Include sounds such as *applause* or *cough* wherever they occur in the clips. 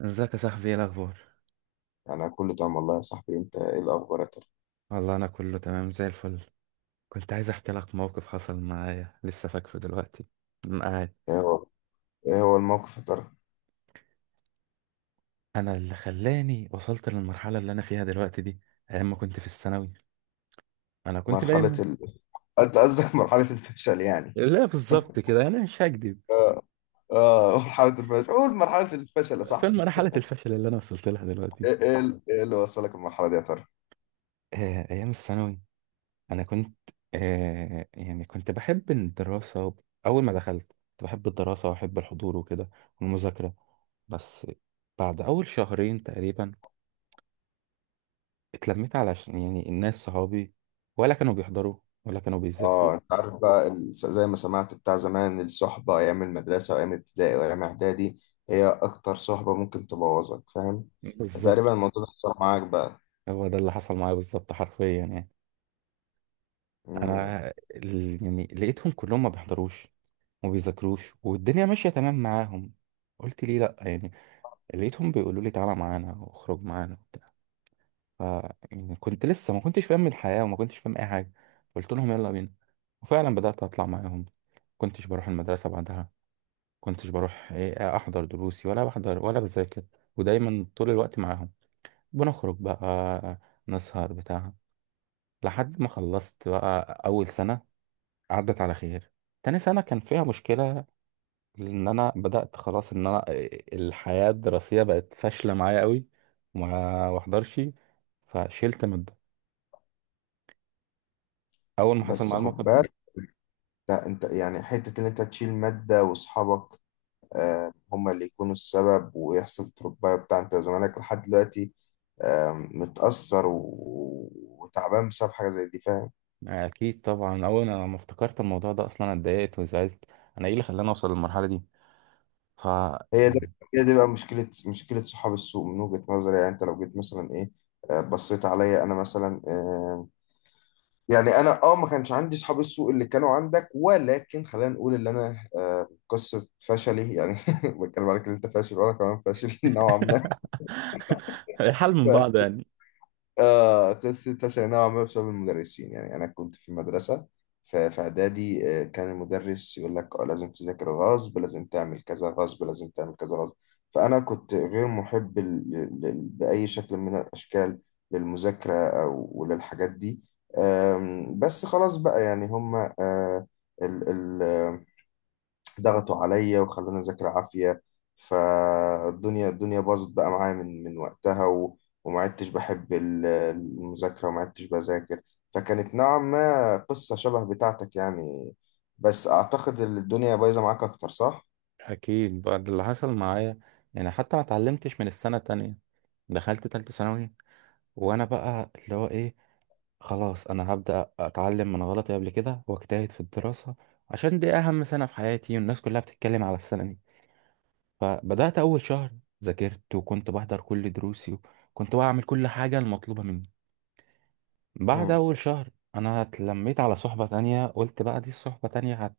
ازيك يا صاحبي؟ ايه الاخبار؟ أنا كله تمام والله يا صاحبي، أنت إيه الأخبار يا ترى؟ والله انا كله تمام زي الفل. كنت عايز احكي لك موقف حصل معايا لسه فاكره دلوقتي. معايا إيه هو، إيه هو الموقف يا ترى؟ انا اللي خلاني وصلت للمرحله اللي انا فيها دلوقتي دي، ايام ما كنت في الثانوي. انا كنت مرحلة دايما ال... *laughs* أنت قصدك مرحلة الفشل يعني. لا بالظبط كده، انا مش هكدب. آه. آه، مرحلة الفشل، قول مرحلة الفشل يا فين صاحبي. مرحله الفشل اللي انا وصلت لها دلوقتي. إيه إيه اللي وصلك المرحلة دي يا ترى؟ آه، ايام الثانوي. انا كنت يعني كنت بحب الدراسه اول ما دخلت كنت بحب الدراسه واحب الحضور وكده، والمذاكره. بس بعد اول شهرين تقريبا اتلميت، علشان يعني الناس صحابي ولا كانوا بيحضروا ولا كانوا بيذاكروا. آه، أنت عارف بقى ال-، زي ما سمعت بتاع زمان، الصحبة أيام المدرسة وأيام ابتدائي وأيام إعدادي هي أكتر صحبة ممكن تبوظك، فاهم؟ بالظبط، فتقريبا الموضوع ده حصل معاك بقى. هو ده اللي حصل معايا بالظبط حرفيا يعني. مم. انا يعني لقيتهم كلهم ما بيحضروش وما بيذاكروش، والدنيا ماشيه تمام معاهم. قلت ليه لا يعني. لقيتهم بيقولوا لي تعالى معانا واخرج معانا وبتاع. ف يعني كنت لسه ما كنتش فاهم الحياه وما كنتش فاهم اي حاجه. قلت لهم يلا بينا، وفعلا بدات اطلع معاهم. كنتش بروح المدرسه بعدها، كنتش بروح ايه، احضر دروسي ولا بحضر ولا بذاكر، ودايما طول الوقت معاهم. بنخرج بقى، نسهر بتاع. لحد ما خلصت بقى اول سنة، عدت على خير. تاني سنة كان فيها مشكلة، لان انا بدأت خلاص ان انا إيه، الحياة الدراسية بقت فاشلة معايا قوي وما واحضرش، فشلت مادة. اول ما حصل بس معايا خد الموقف ده، بالك، لا، أنت يعني حتة إن أنت تشيل مادة وأصحابك هما اللي يكونوا السبب، ويحصل تربايه بتاع، انت زمانك لحد دلوقتي متأثر وتعبان بسبب حاجة زي دي، فاهم؟ اكيد طبعا اول ما افتكرت الموضوع ده اصلا أنا اتضايقت وزعلت. انا ايه اللي خلاني اوصل للمرحلة دي؟ ف هي ده يعني هي دي بقى مشكلة، مشكلة صحاب السوق من وجهة نظري. يعني انت لو جيت مثلا ايه، بصيت عليا انا مثلا، يعني انا ما كانش عندي صحاب السوق اللي كانوا عندك، ولكن خلينا نقول ان انا، قصة فشلي يعني *laughs* بتكلم عليك ان انت فاشل وانا كمان فاشل *laughs* نوعا ما. *laughs* الحال من بعض يعني. آه، قصة اتلاشى نوعا ما بسبب المدرسين. يعني أنا كنت في مدرسة في إعدادي، كان المدرس يقول لك، لازم تذاكر غصب، لازم تعمل كذا غصب، لازم تعمل كذا غصب. فأنا كنت غير محب بأي شكل من الأشكال للمذاكرة أو وللحاجات دي. بس خلاص بقى، يعني هما ضغطوا عليا وخلوني اذاكر عافيه. فالدنيا باظت بقى معايا من وقتها و... وما عدتش بحب المذاكره وما عدتش بذاكر. فكانت نوعا ما قصه شبه بتاعتك يعني. بس اعتقد ان الدنيا بايظه معاك اكتر، صح؟ اكيد بعد اللي حصل معايا، يعني حتى ما اتعلمتش من السنه التانية. دخلت تالتة ثانوي وانا بقى اللي هو ايه، خلاص انا هبدا اتعلم من غلطي قبل كده واجتهد في الدراسه، عشان دي اهم سنه في حياتي والناس كلها بتتكلم على السنه دي. فبدات اول شهر ذاكرت، وكنت بحضر كل دروسي وكنت بعمل كل حاجه المطلوبه مني. بعد مم. أول شهر أنا اتلميت على صحبة تانية. قلت بقى دي الصحبة تانية هت،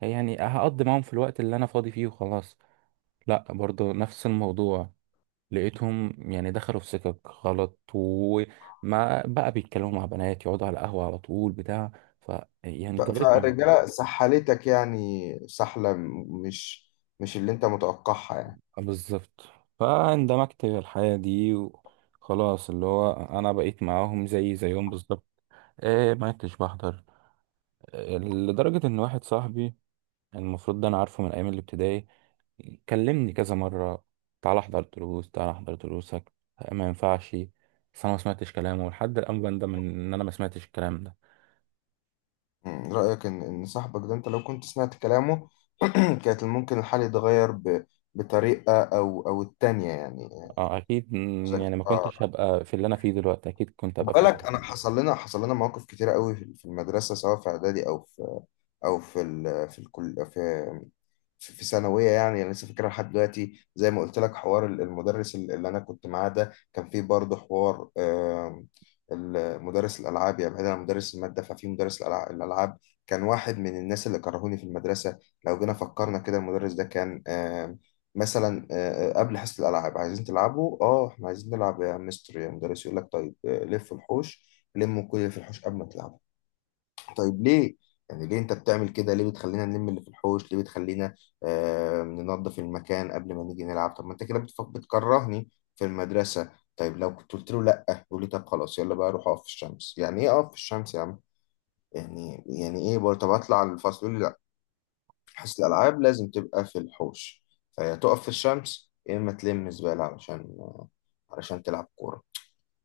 يعني هقضي معاهم في الوقت اللي أنا فاضي فيه وخلاص. لأ، برضو نفس الموضوع. لقيتهم يعني دخلوا في سكك غلط، وما بقى بيتكلموا مع بنات، يقعدوا على القهوة على طول بتاع. ف يعني جريت مني. فالرجاله سحلتك، يعني سحله مش اللي انت متوقعها يعني. بالظبط، فاندمجت في الحياة دي وخلاص، اللي هو أنا بقيت معاهم زي زيهم بالظبط. إيه، ما كنتش بحضر. آه، لدرجة إن واحد صاحبي، يعني المفروض ده انا عارفه من ايام الابتدائي، كلمني كذا مره: تعال احضر دروس، تعال احضر دروسك، ما ينفعش. بس انا ما سمعتش كلامه، لحد الان بندم ان انا ما سمعتش الكلام ده. مم، رأيك إن صاحبك ده، أنت لو كنت سمعت كلامه *clears throat* كانت ممكن الحال يتغير ب... بطريقة أو التانية يعني. اه اكيد ذكي، يعني ما آه. كنتش هبقى في اللي انا فيه دلوقتي، اكيد كنت خد هبقى في مكان بالك، انا تاني. حصل لنا حصل لنا مواقف كتيره قوي في المدرسه، سواء في اعدادي او في او في ال في الكل في في في ثانويه. يعني انا لسه فاكرها لحد دلوقتي. زي ما قلت لك، حوار المدرس اللي انا كنت معاه ده، كان فيه برضه حوار، مدرس الالعاب. يعني بعيدا عن مدرس الماده، ففي مدرس الالعاب كان واحد من الناس اللي كرهوني في المدرسه. لو جينا فكرنا كده، المدرس ده كان مثلا، قبل حصة الألعاب عايزين تلعبوا، احنا عايزين نلعب يا مستر يا مدرس، يقول لك طيب، لف الحوش، لموا كل اللي في الحوش قبل ما تلعبوا. طيب ليه؟ يعني ليه انت بتعمل كده؟ ليه بتخلينا نلم اللي في الحوش؟ ليه بتخلينا آه ننظف المكان قبل ما نيجي نلعب؟ طب ما انت كده بتكرهني في المدرسة. طيب لو كنت قلت له لا، يقول لي طب خلاص يلا بقى روح اقف في الشمس. يعني ايه اقف في الشمس يا عم؟ يعني ايه برضه؟ طب اطلع الفصل، يقول لي حصة الألعاب لازم تبقى في الحوش. فيا تقف في الشمس يا إما تلم زبالة علشان تلعب كورة.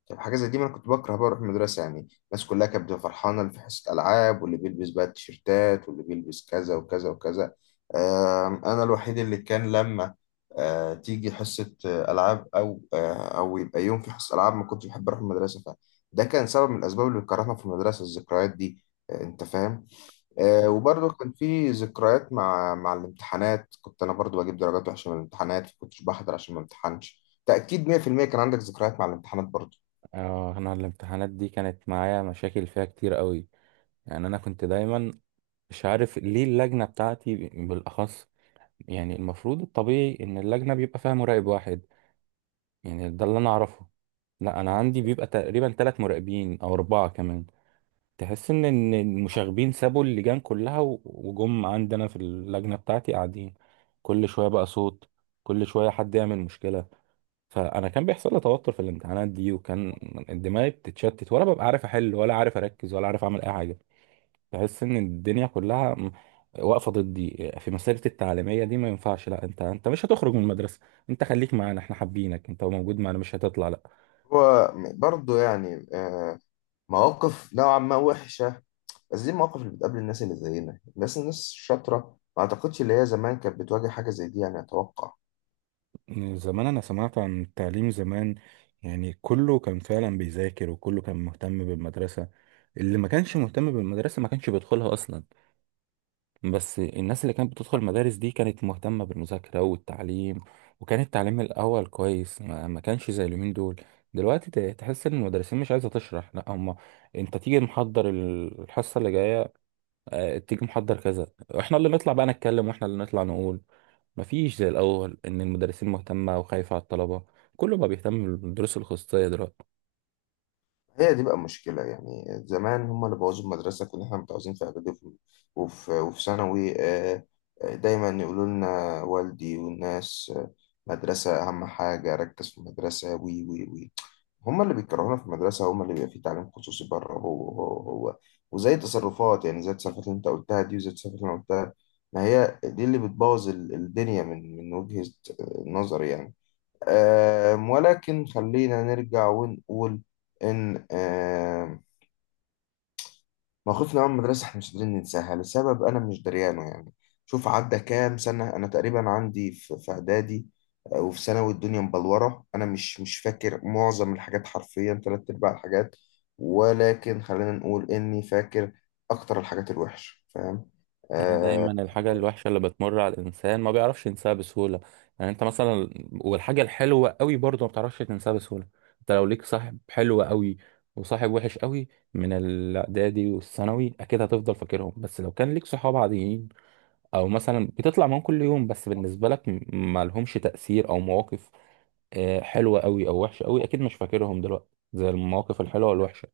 طب حاجة زي دي ما أنا كنت بكره بقى أروح المدرسة يعني. الناس كلها كانت بتبقى فرحانة اللي في حصة ألعاب، واللي بيلبس بقى التيشيرتات، واللي بيلبس كذا وكذا وكذا. أنا الوحيد اللي كان لما تيجي حصة ألعاب، أو أو يبقى يوم في حصة ألعاب ما كنتش بحب أروح المدرسة. فده كان سبب من الأسباب اللي بتكرهنا في المدرسة، الذكريات دي. آه، أنت فاهم. آه، وبرضه كان في ذكريات مع الامتحانات. كنت انا برضه بجيب درجات وحشه من الامتحانات، كنتش بحضر عشان ما امتحنش، تاكيد 100%. كان عندك ذكريات مع الامتحانات برضه؟ اه، انا الامتحانات دي كانت معايا مشاكل فيها كتير قوي. يعني انا كنت دايما مش عارف ليه اللجنه بتاعتي بالاخص. يعني المفروض الطبيعي ان اللجنه بيبقى فيها مراقب واحد، يعني ده اللي انا اعرفه. لا، انا عندي بيبقى تقريبا ثلاث مراقبين او اربعه كمان. تحس إن المشاغبين سابوا اللجان كلها وجم عندنا في اللجنه بتاعتي قاعدين. كل شويه بقى صوت، كل شويه حد يعمل مشكله. فانا كان بيحصل لي توتر في الامتحانات دي، وكان دماغي بتتشتت ولا ببقى عارف احل ولا عارف اركز ولا عارف اعمل اي حاجه. تحس ان الدنيا كلها واقفه ضدي في مسيرتي التعليميه دي. ما ينفعش، لا انت مش هتخرج من المدرسه، انت خليك معانا، احنا حابينك، انت موجود معانا، مش هتطلع. هو برضه يعني، مواقف نوعا ما وحشه. بس دي المواقف اللي بتقابل الناس اللي زينا، الناس الشاطره. ما اعتقدش اللي هي زمان كانت بتواجه حاجه زي دي، يعني اتوقع. زمان أنا سمعت عن التعليم زمان، يعني كله كان فعلا بيذاكر وكله كان مهتم بالمدرسة. اللي ما كانش مهتم بالمدرسة ما كانش بيدخلها أصلا، بس الناس اللي كانت بتدخل المدارس دي كانت مهتمة بالمذاكرة والتعليم. وكان التعليم الأول كويس، ما كانش زي اليومين دول. دلوقتي تحس إن المدرسين مش عايزة تشرح، لا هما أنت تيجي محضر الحصة اللي جاية، آه، تيجي محضر كذا، احنا اللي نطلع بقى نتكلم واحنا اللي نطلع نقول. مفيش زي الاول ان المدرسين مهتمه وخايفه على الطلبه، كله بقى بيهتم بالدروس الخصوصيه دلوقتي. هي دي بقى المشكلة. يعني زمان هم اللي بوظوا المدرسة. كنا احنا متعوزين في إعدادي وفي ثانوي، دايما يقولوا لنا والدي والناس، مدرسة أهم حاجة، ركز في المدرسة، وي وي وي. هم اللي بيكرهونا في المدرسة، هم اللي بيبقى فيه تعليم خصوصي بره. هو وزي تصرفات، يعني زي التصرفات اللي أنت قلتها دي، وزي التصرفات اللي أنا قلتها. ما هي دي اللي بتبوظ الدنيا، من وجهة نظري يعني. ولكن خلينا نرجع ونقول إن، موقفنا مع المدرسة إحنا مش قادرين ننساها، لسبب أنا مش دريانه يعني. شوف عدى كام سنة، أنا تقريبا عندي في إعدادي، وفي ثانوي الدنيا مبلورة، أنا مش فاكر معظم الحاجات، حرفيا تلات أرباع الحاجات، ولكن خلينا نقول إني فاكر أكتر الحاجات الوحشة، فاهم؟ يعني آه، دايما الحاجه الوحشه اللي بتمر على الانسان ما بيعرفش ينساها بسهوله، يعني انت مثلا، والحاجه الحلوه قوي برضه ما بتعرفش تنساها بسهوله. انت لو ليك صاحب حلو قوي وصاحب وحش قوي من الاعدادي والثانوي، اكيد هتفضل فاكرهم. بس لو كان ليك صحاب عاديين او مثلا بتطلع معاهم كل يوم، بس بالنسبه لك ما لهمش تاثير او مواقف آه، حلوة قوي او وحشة قوي، اكيد مش فاكرهم دلوقتي زي المواقف الحلوة والوحشة.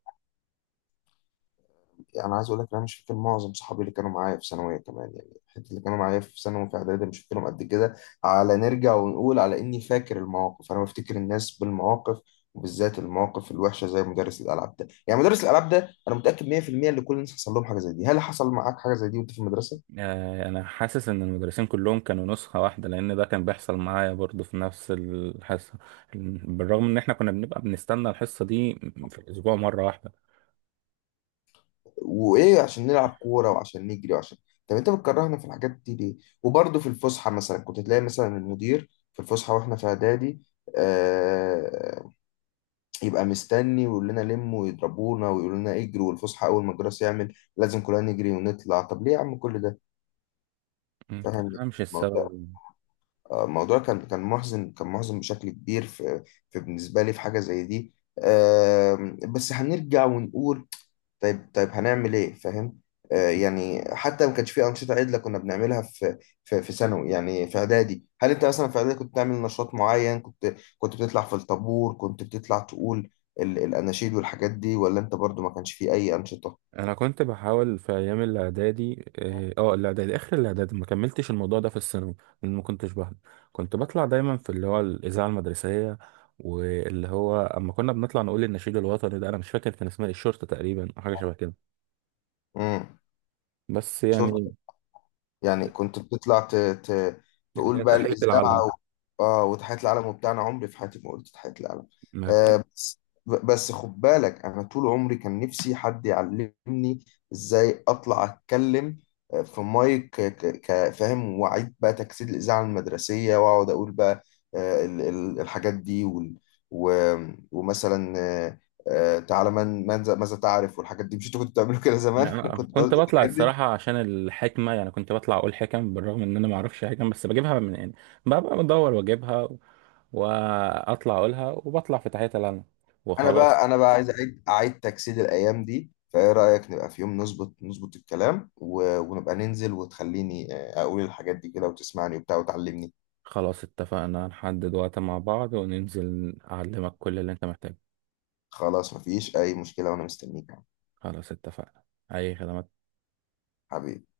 يعني انا عايز اقول لك إن انا مش فاكر معظم صحابي اللي كانوا معايا في ثانويه كمان. يعني الحته اللي كانوا معايا في ثانوي في اعدادي مش فاكرهم قد كده. على نرجع ونقول على اني فاكر المواقف، انا بفتكر الناس بالمواقف، وبالذات المواقف الوحشه زي مدرس الالعاب ده. يعني مدرس الالعاب ده انا متاكد 100% ان كل الناس حصل لهم حاجه زي دي. هل حصل معاك حاجه زي دي وانت في المدرسه؟ آه، انا حاسس ان المدرسين كلهم كانوا نسخة واحدة، لان ده كان بيحصل معايا برضو في نفس الحصة، بالرغم ان احنا كنا بنبقى بنستنى الحصة دي في الاسبوع مرة واحدة. وايه، عشان نلعب كوره وعشان نجري وعشان، طب انت بتكرهنا في الحاجات دي ليه؟ وبرضه في الفسحه مثلا كنت تلاقي مثلا المدير في الفسحه واحنا في اعدادي، آه، يبقى مستني ويقول لنا لموا، ويضربونا ويقول لنا اجروا. والفسحه اول ما الجرس يعمل لازم كلنا نجري ونطلع. طب ليه يا عم كل ده؟ ما فاهم تفهمش الموضوع؟ السبب. آه، الموضوع كان محزن، محزن بشكل كبير في, في، بالنسبه لي في حاجه زي دي. بس هنرجع ونقول، طيب هنعمل ايه، فاهم؟ آه، يعني حتى ما كانش في انشطه عدله كنا بنعملها في ثانوي. يعني في اعدادي، هل انت مثلا في اعدادي كنت تعمل نشاط معين؟ كنت بتطلع في الطابور، كنت بتطلع تقول الاناشيد والحاجات دي، ولا انت برضو ما كانش في اي انشطه؟ انا كنت بحاول في ايام الاعدادي، الاعدادي اخر الاعدادي، ما كملتش الموضوع ده في الثانوي لان ما كنتش بحضر. كنت بطلع دايما في اللي هو الاذاعه المدرسيه، واللي هو اما كنا بنطلع نقول النشيد الوطني ده، انا مش فاكر كان اسمها إيه، الشرطه تقريبا او حاجه شبه كده. امم. بس يعني شرطه. يعني كنت بتطلع اللي تقول هي بقى تحيه العلم. الاذاعه. اه وتحية العلم وبتاعنا. عمري في حياتي ما قلت تحية العلم. ما كنت آه بس، بس خد بالك، انا طول عمري كان نفسي حد يعلمني ازاي اطلع اتكلم، في مايك كفاهم، واعيد بقى تجسيد الاذاعه المدرسيه، واقعد اقول بقى، الحاجات دي، وال و ومثلا، تعالى ماذا تعرف والحاجات دي. مش انتوا كنتوا بتعملوا كده زمان *laughs* أنا كنت كنت بقول بطلع الحاجات. الصراحه عشان الحكمه، يعني كنت بطلع اقول حكم بالرغم ان انا ما اعرفش حكم، بس بجيبها من يعني، ببقى بدور واجيبها واطلع اقولها، وبطلع في تحيه العلم انا وخلاص. بقى، عايز اعيد تجسيد الايام دي. فايه رايك نبقى في يوم نظبط الكلام و... ونبقى ننزل وتخليني، اقول الحاجات دي كده، وتسمعني وبتاع وتعلمني. خلاص اتفقنا، نحدد وقت مع بعض وننزل أعلمك كل اللي أنت محتاجه. خلاص مفيش اي مشكله وانا مستنيك يا عم. خلاص اتفقنا. أي خدمات. حبيبي.